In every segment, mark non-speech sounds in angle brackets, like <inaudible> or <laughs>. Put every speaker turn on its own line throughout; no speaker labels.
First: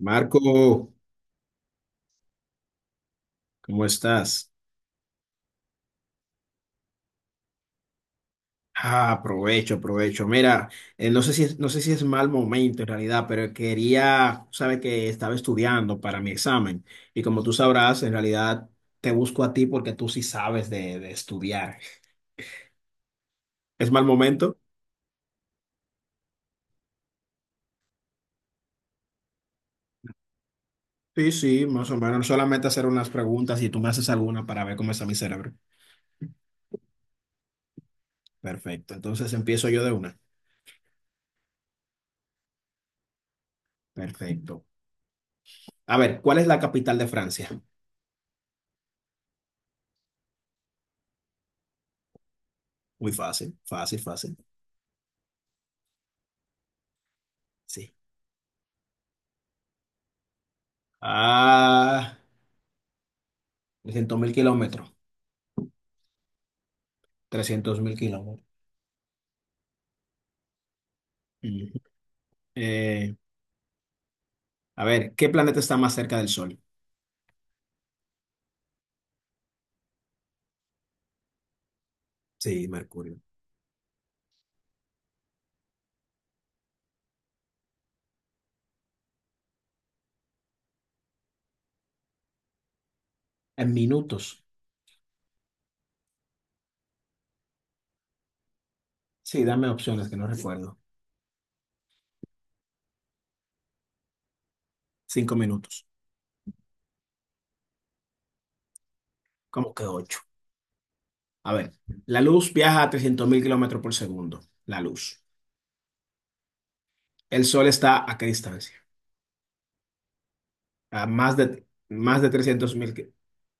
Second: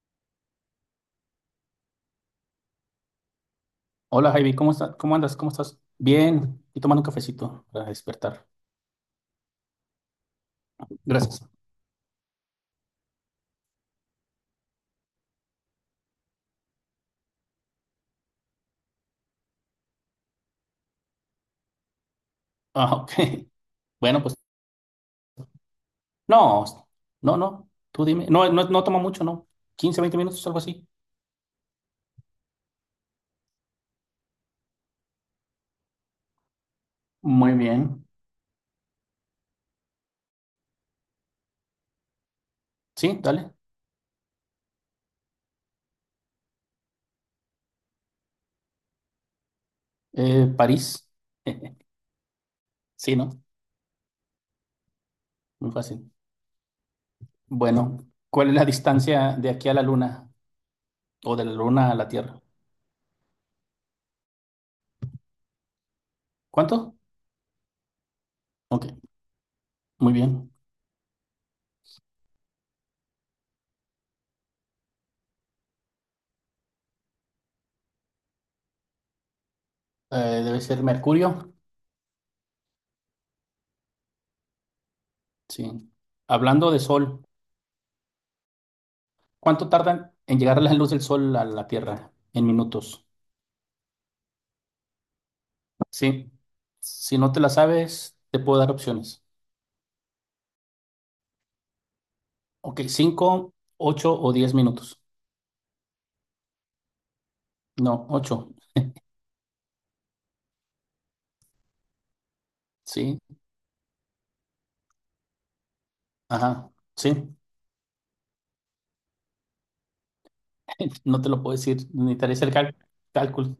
Marco, ¿cómo
Hola
estás?
Javi, ¿cómo estás? ¿Cómo andas? ¿Cómo estás? Bien, y tomando un cafecito para despertar.
Ah, aprovecho, aprovecho. Mira, no sé si
Gracias.
es, no sé si es mal momento en realidad, pero quería, sabes que estaba estudiando para mi examen y como tú sabrás, en realidad te busco a ti porque tú sí sabes de estudiar.
Ah, ok. <laughs>
¿Es mal
Bueno, pues
momento?
no, no, no, tú dime. No, no, no toma mucho, ¿no? 15, 20 minutos, algo así.
Sí, sí, más o menos. Solamente hacer unas preguntas y tú me haces alguna para ver cómo está mi cerebro.
Muy bien.
Perfecto. Entonces empiezo yo de una.
Sí, dale.
Perfecto. A ver, ¿cuál es la capital de Francia?
París. <laughs>
Muy
Sí, ¿no?
fácil, fácil, fácil.
Muy fácil.
Sí.
Bueno, ¿cuál es la distancia de aquí a la Luna o de la Luna a la
Ah.
Tierra?
300.000 kilómetros.
¿Cuánto?
300.000 kilómetros.
Ok, muy bien.
Ujú. Eh, a ver, ¿qué planeta está más cerca del Sol?
Debe ser Mercurio.
Sí, Mercurio.
Sí. Hablando de Sol. ¿Cuánto tardan en llegar la luz del sol a la Tierra? En minutos.
En minutos.
Sí. Si no te la sabes, te puedo dar opciones.
Sí, dame opciones que no recuerdo.
Ok, 5, 8 o 10 minutos.
5 minutos.
No, ocho.
¿Cómo que ocho? A ver, la luz viaja a
Sí.
300.000 kilómetros por segundo. La luz.
Ajá. Sí.
¿El sol está a qué distancia?
<laughs>
A
No te
más
lo puedo
de,
decir. Ni
más de
el
trescientos mil
cálculo.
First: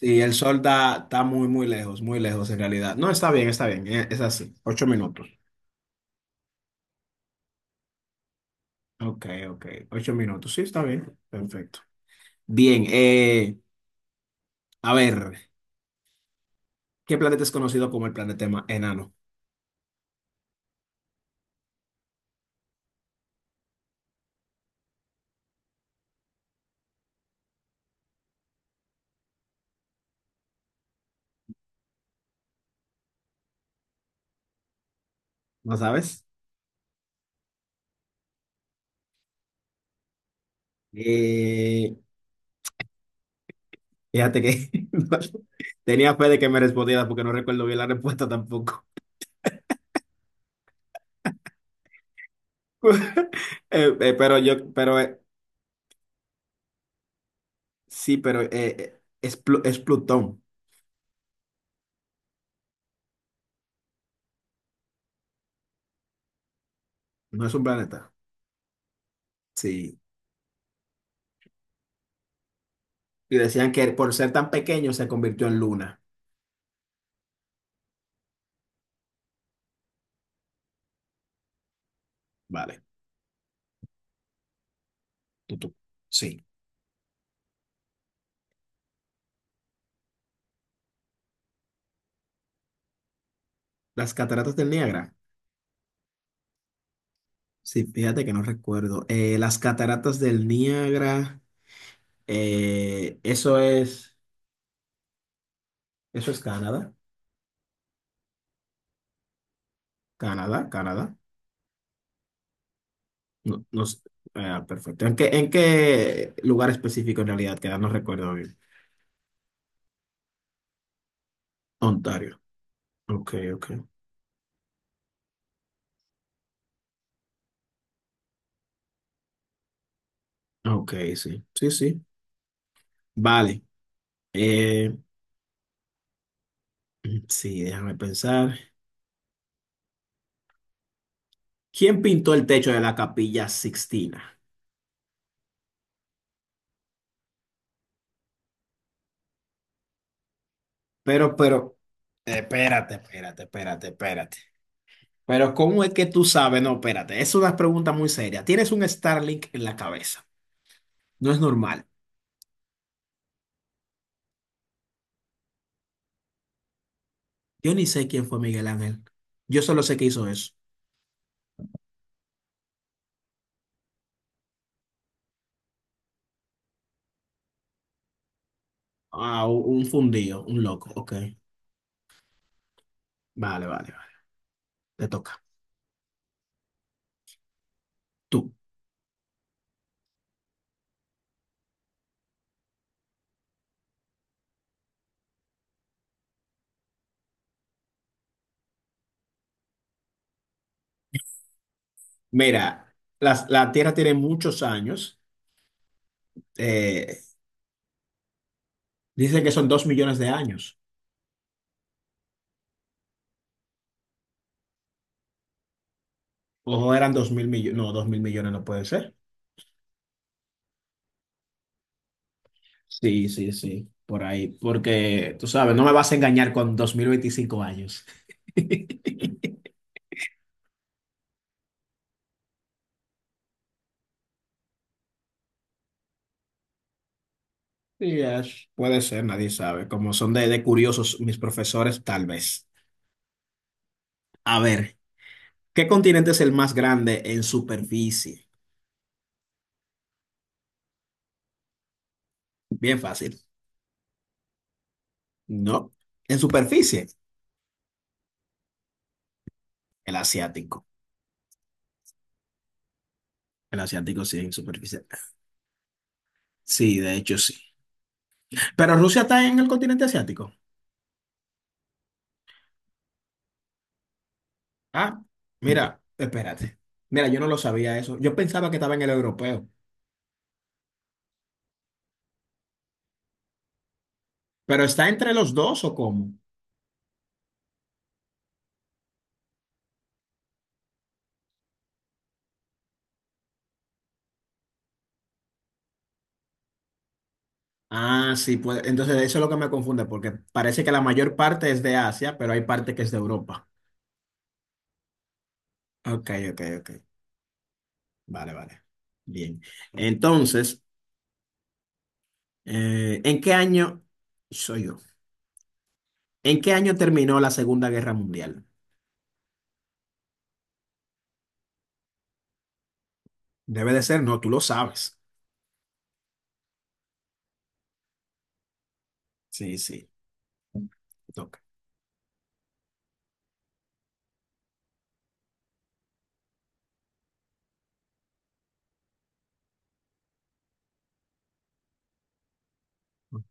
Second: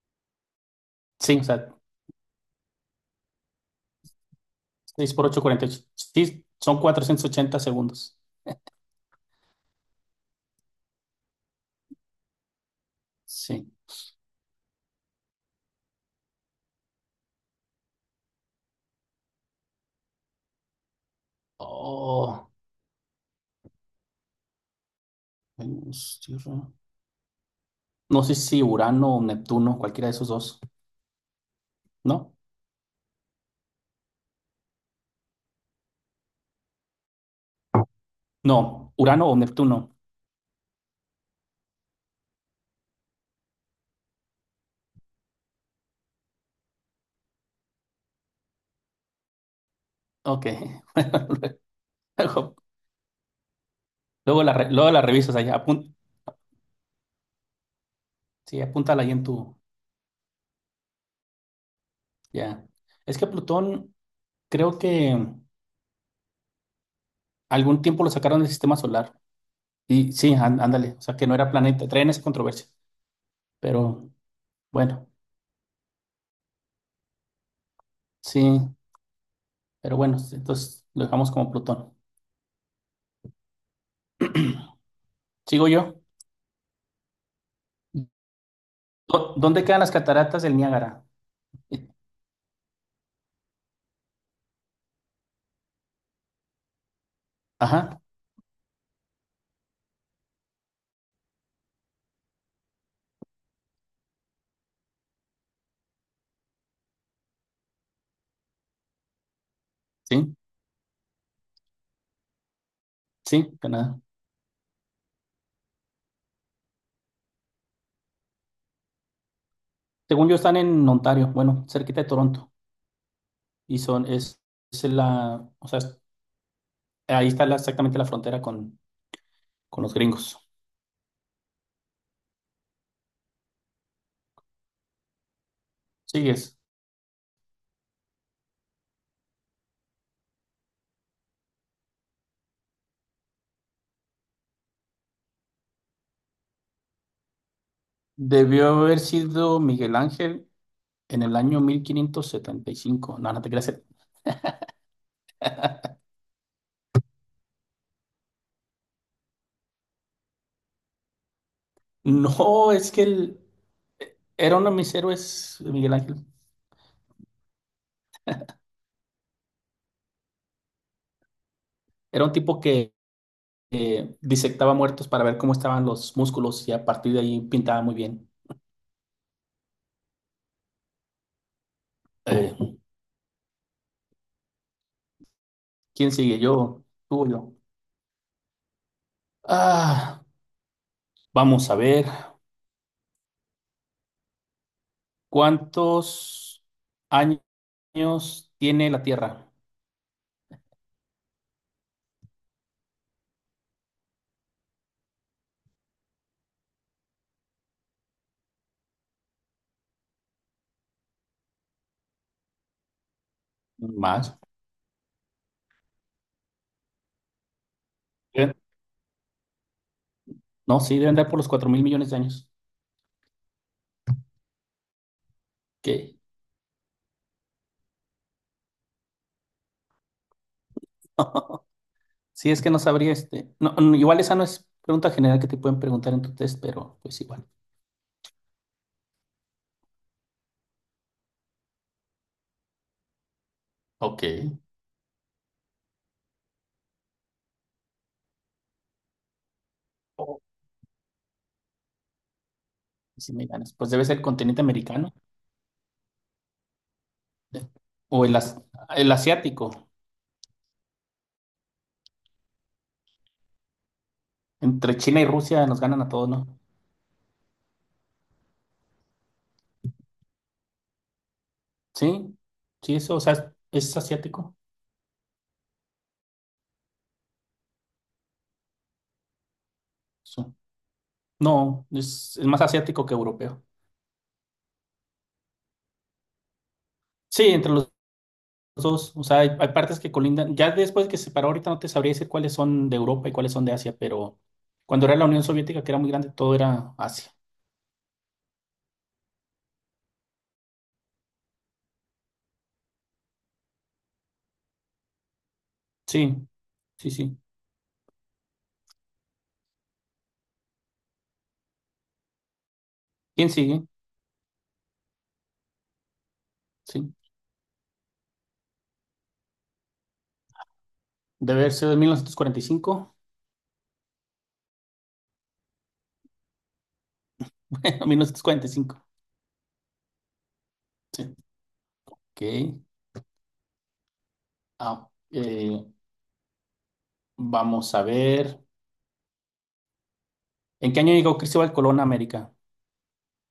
y el sol está
Sí, o
muy,
sea,
muy lejos en realidad. No, está bien, está bien. Es así. Ocho
6
minutos.
por ocho, 48. Sí, son 480 segundos.
Ok, ok. 8 minutos. Sí, está bien. Perfecto. Bien,
Sí.
a ver, ¿qué planeta es conocido como el planeta enano?
Oh, Venus, Tierra. No sé si Urano o Neptuno, cualquiera de esos dos. ¿No?
¿No sabes?
No, Urano o Neptuno.
Eh, fíjate que <laughs> no, tenía fe de que me respondiera porque no recuerdo bien la respuesta tampoco.
Ok. <laughs> <laughs> Luego,
<laughs> Pero
luego la, re-
yo,
luego
pero
la revisas allá.
sí, pero
Sí, apúntala ahí en
es,
tu.
Es Plutón,
Ya. Es que Plutón, creo que
no es un
algún tiempo lo
planeta.
sacaron del sistema solar.
Sí.
Y sí, ándale. O sea, que no era planeta. Traen esa controversia.
Y decían que
Pero
por ser tan pequeño se
bueno,
convirtió en luna.
sí. Pero bueno, entonces lo dejamos como Plutón.
Vale, tú,
Sigo
tú.
yo.
Sí.
¿Dónde quedan las cataratas del Niágara? Eh,
Las cataratas del Niágara. Sí,
Ajá.
fíjate que no recuerdo. Las cataratas del Niágara. Eh, eso es, eso es Canadá,
Sí,
Canadá, Canadá.
sí,
No, no sé.
Canadá.
Ah, perfecto. ¿En qué lugar específico en realidad queda? No recuerdo bien.
Según yo, están en Ontario. Bueno, cerquita de
Ontario.
Toronto.
Ok, ok.
Y son. Es la. O sea, ahí está exactamente la frontera con los gringos.
Ok, sí. Sí, sí. Vale. Eh,
Sigues.
<clears throat> sí, déjame pensar. ¿Quién pintó el techo de la Capilla Sixtina?
Debió haber sido Miguel Ángel en
Pero,
el año
pero,
mil quinientos setenta y
espérate,
cinco. No, no
espérate,
te creas.
espérate, espérate. Pero, ¿cómo es que tú sabes? No, espérate. Es una pregunta muy seria. Tienes un Starlink en la cabeza. No es normal.
No, es que él era uno de mis héroes, Miguel Ángel.
Yo ni sé quién fue Miguel Ángel. Yo solo sé que hizo eso.
Era un tipo que disectaba muertos para ver cómo estaban los músculos y a partir de ahí pintaba muy bien.
Ah, un fundido, un loco. Ok.
Eh,
Vale, vale, vale. Te toca.
¿Quién sigue? Yo, tú o yo.
Tú.
Ah, vamos a ver. ¿Cuántos años tiene la Tierra?
Mira, la Tierra tiene muchos años. Eh, dicen que son 2 millones de años.
Más.
Ojo, eran 2.000 millones. No, dos mil millones
¿Eh?
no puede ser.
No, sí, deben dar por los 4 mil millones de años.
Sí, sí, sí. Por ahí. Porque, tú sabes, no me vas a
Ok.
engañar con 2025 años. <laughs>
<laughs> Sí, es que no sabría este. No, no, igual esa no es pregunta general que te pueden preguntar en tu test, pero pues igual.
Sí, Ash. Puede ser, nadie sabe. Como son de curiosos mis profesores, tal vez.
Ok.
A ver. ¿Qué continente es el más grande en superficie?
Oh,
Bien
sí
fácil.
me ganas. Pues debe ser el continente americano,
No, en superficie,
eh, o el asiático.
el asiático. El asiático sí, en
Entre
superficie.
China y Rusia nos ganan a todos, ¿no?
Sí, de hecho sí. Pero Rusia está en el continente asiático.
Sí, sí, eso, o sea, es asiático.
Ah, mira, espérate. Mira, yo no lo sabía eso. Yo pensaba que estaba en el europeo.
Sí. No, es más asiático que europeo.
¿Pero está entre los dos o cómo?
Sí, entre los dos, o sea, hay partes que colindan, ya después que se separó ahorita no te sabría decir cuáles son de Europa y cuáles son de Asia, pero cuando era la Unión Soviética, que era muy grande, todo era Asia.
Ah, sí, pues entonces eso es lo que me confunde, porque parece que la mayor parte es de Asia, pero hay parte que es de Europa. Ok,
Sí,
ok, ok.
sí, sí.
Vale, vale. Bien. Entonces... ¿En
¿Quién
qué
sigue?
año soy yo? ¿En qué año
Sí.
terminó la Segunda Guerra Mundial?
Debe haber sido de 1945.
Debe de ser, no, tú lo sabes.
<laughs> 1945.
Sí, sí, te
Sí.
toca.
Ok. Ah, vamos a ver. ¿En qué año llegó Cristóbal Colón a América?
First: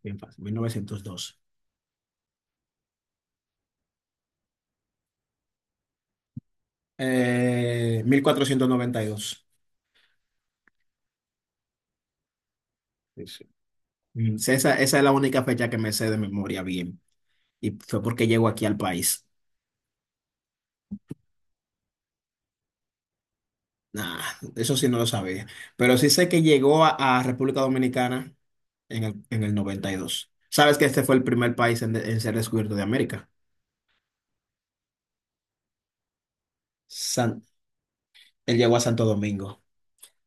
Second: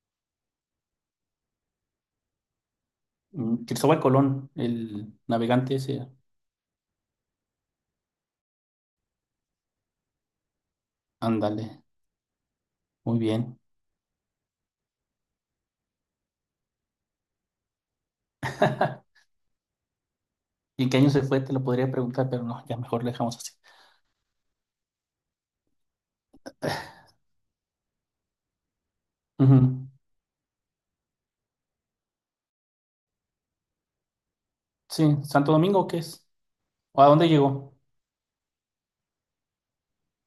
Bien fácil, 1912.
Mm, Cristóbal Colón, el navegante ese.
1492.
Ándale, muy
Sí, sí.
bien.
Mm, sí, esa es la única fecha que me sé de memoria bien. Y fue porque llegó aquí al
<laughs>
país.
¿Y en qué año se fue? Te lo podría preguntar, pero no, ya mejor lo dejamos así.
Nah, eso sí no lo sabía. Pero sí sé que llegó a República Dominicana en el
Ujú.
92. ¿Sabes que este fue el primer país en ser descubierto de América?
Sí, Santo Domingo, ¿qué es? ¿O a dónde
San-
llegó?
Él llegó a Santo Domingo.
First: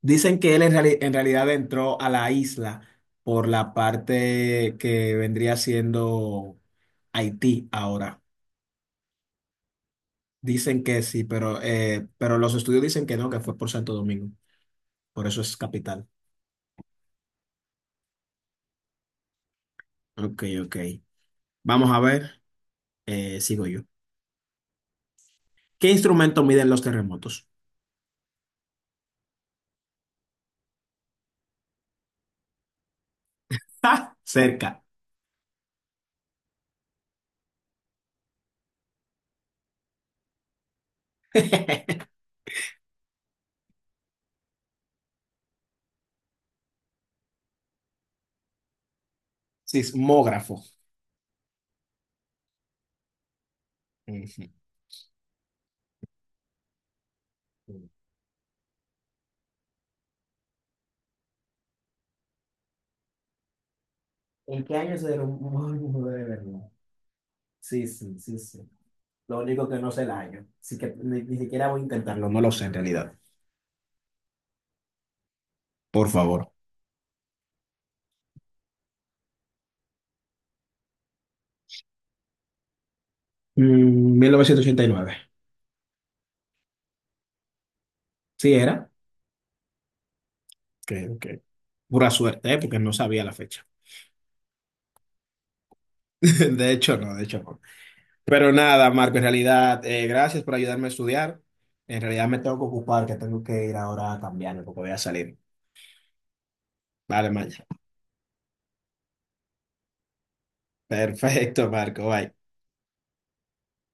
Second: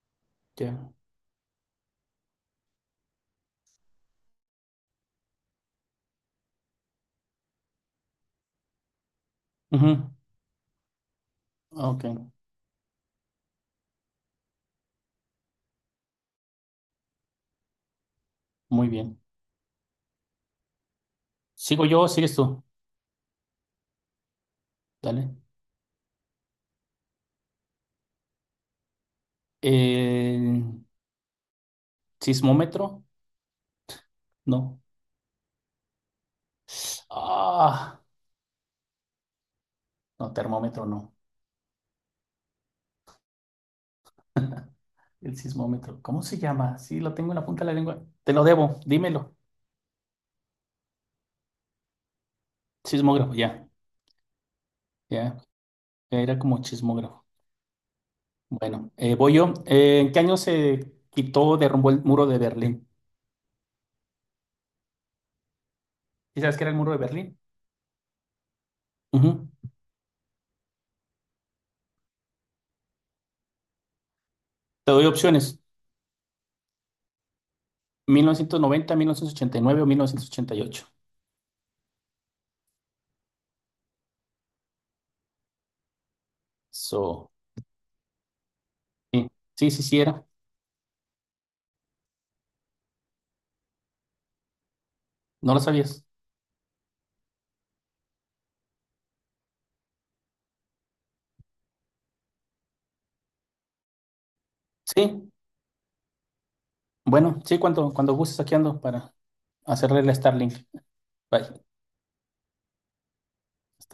Dicen que él
Ya.
en realidad entró a la isla por la parte que vendría siendo Haití ahora.
Ujú.
Dicen que sí, pero,
Ok,
eh, pero los estudios dicen que no, que fue por Santo Domingo. Por eso es capital.
muy bien.
Ok, ok.
¿Sigo
Vamos a
yo o sigues
ver.
tú?
Sigo yo.
Dale.
¿Qué instrumento miden los terremotos?
¿El sismómetro?
¡Ja!
No.
Cerca.
Ah, no, termómetro no.
<laughs>
El sismómetro, ¿cómo se llama? Sí, lo tengo en la punta de la lengua. Te lo debo, dímelo.
Sismógrafo.
Sismógrafo, ya,
Ujú.
ya. Era como chismógrafo. Bueno, voy yo. ¿En qué año se quitó, derrumbó el muro de Berlín?
¿En qué año se derrumbó el muro de
¿Y sabes
Berlín?
qué era el muro de Berlín?
Sí, sí, sí, sí. Lo
Ujú.
único que no sé el año. Así que ni siquiera voy a intentarlo. No lo sé en realidad.
Te doy opciones.
Por favor.
Mil novecientos noventa, 1989 o 1988.
Mm, 1989.
So,
Sí, era.
sí, sí, sí, sí era.
Ok, ok. Pura suerte, ¿eh? Porque no sabía la fecha.
No lo sabías.
<laughs> De hecho, no, de hecho, no. Pero nada, Marco, en realidad, gracias por ayudarme a estudiar. En realidad me tengo que ocupar, que tengo que ir ahora a cambiarme porque voy a
Sí,
salir. Vale,
bueno, sí,
Maya.
cuando gustes aquí ando para hacerle la Starlink. Bye.
Perfecto, Marco. Bye.
Hasta luego.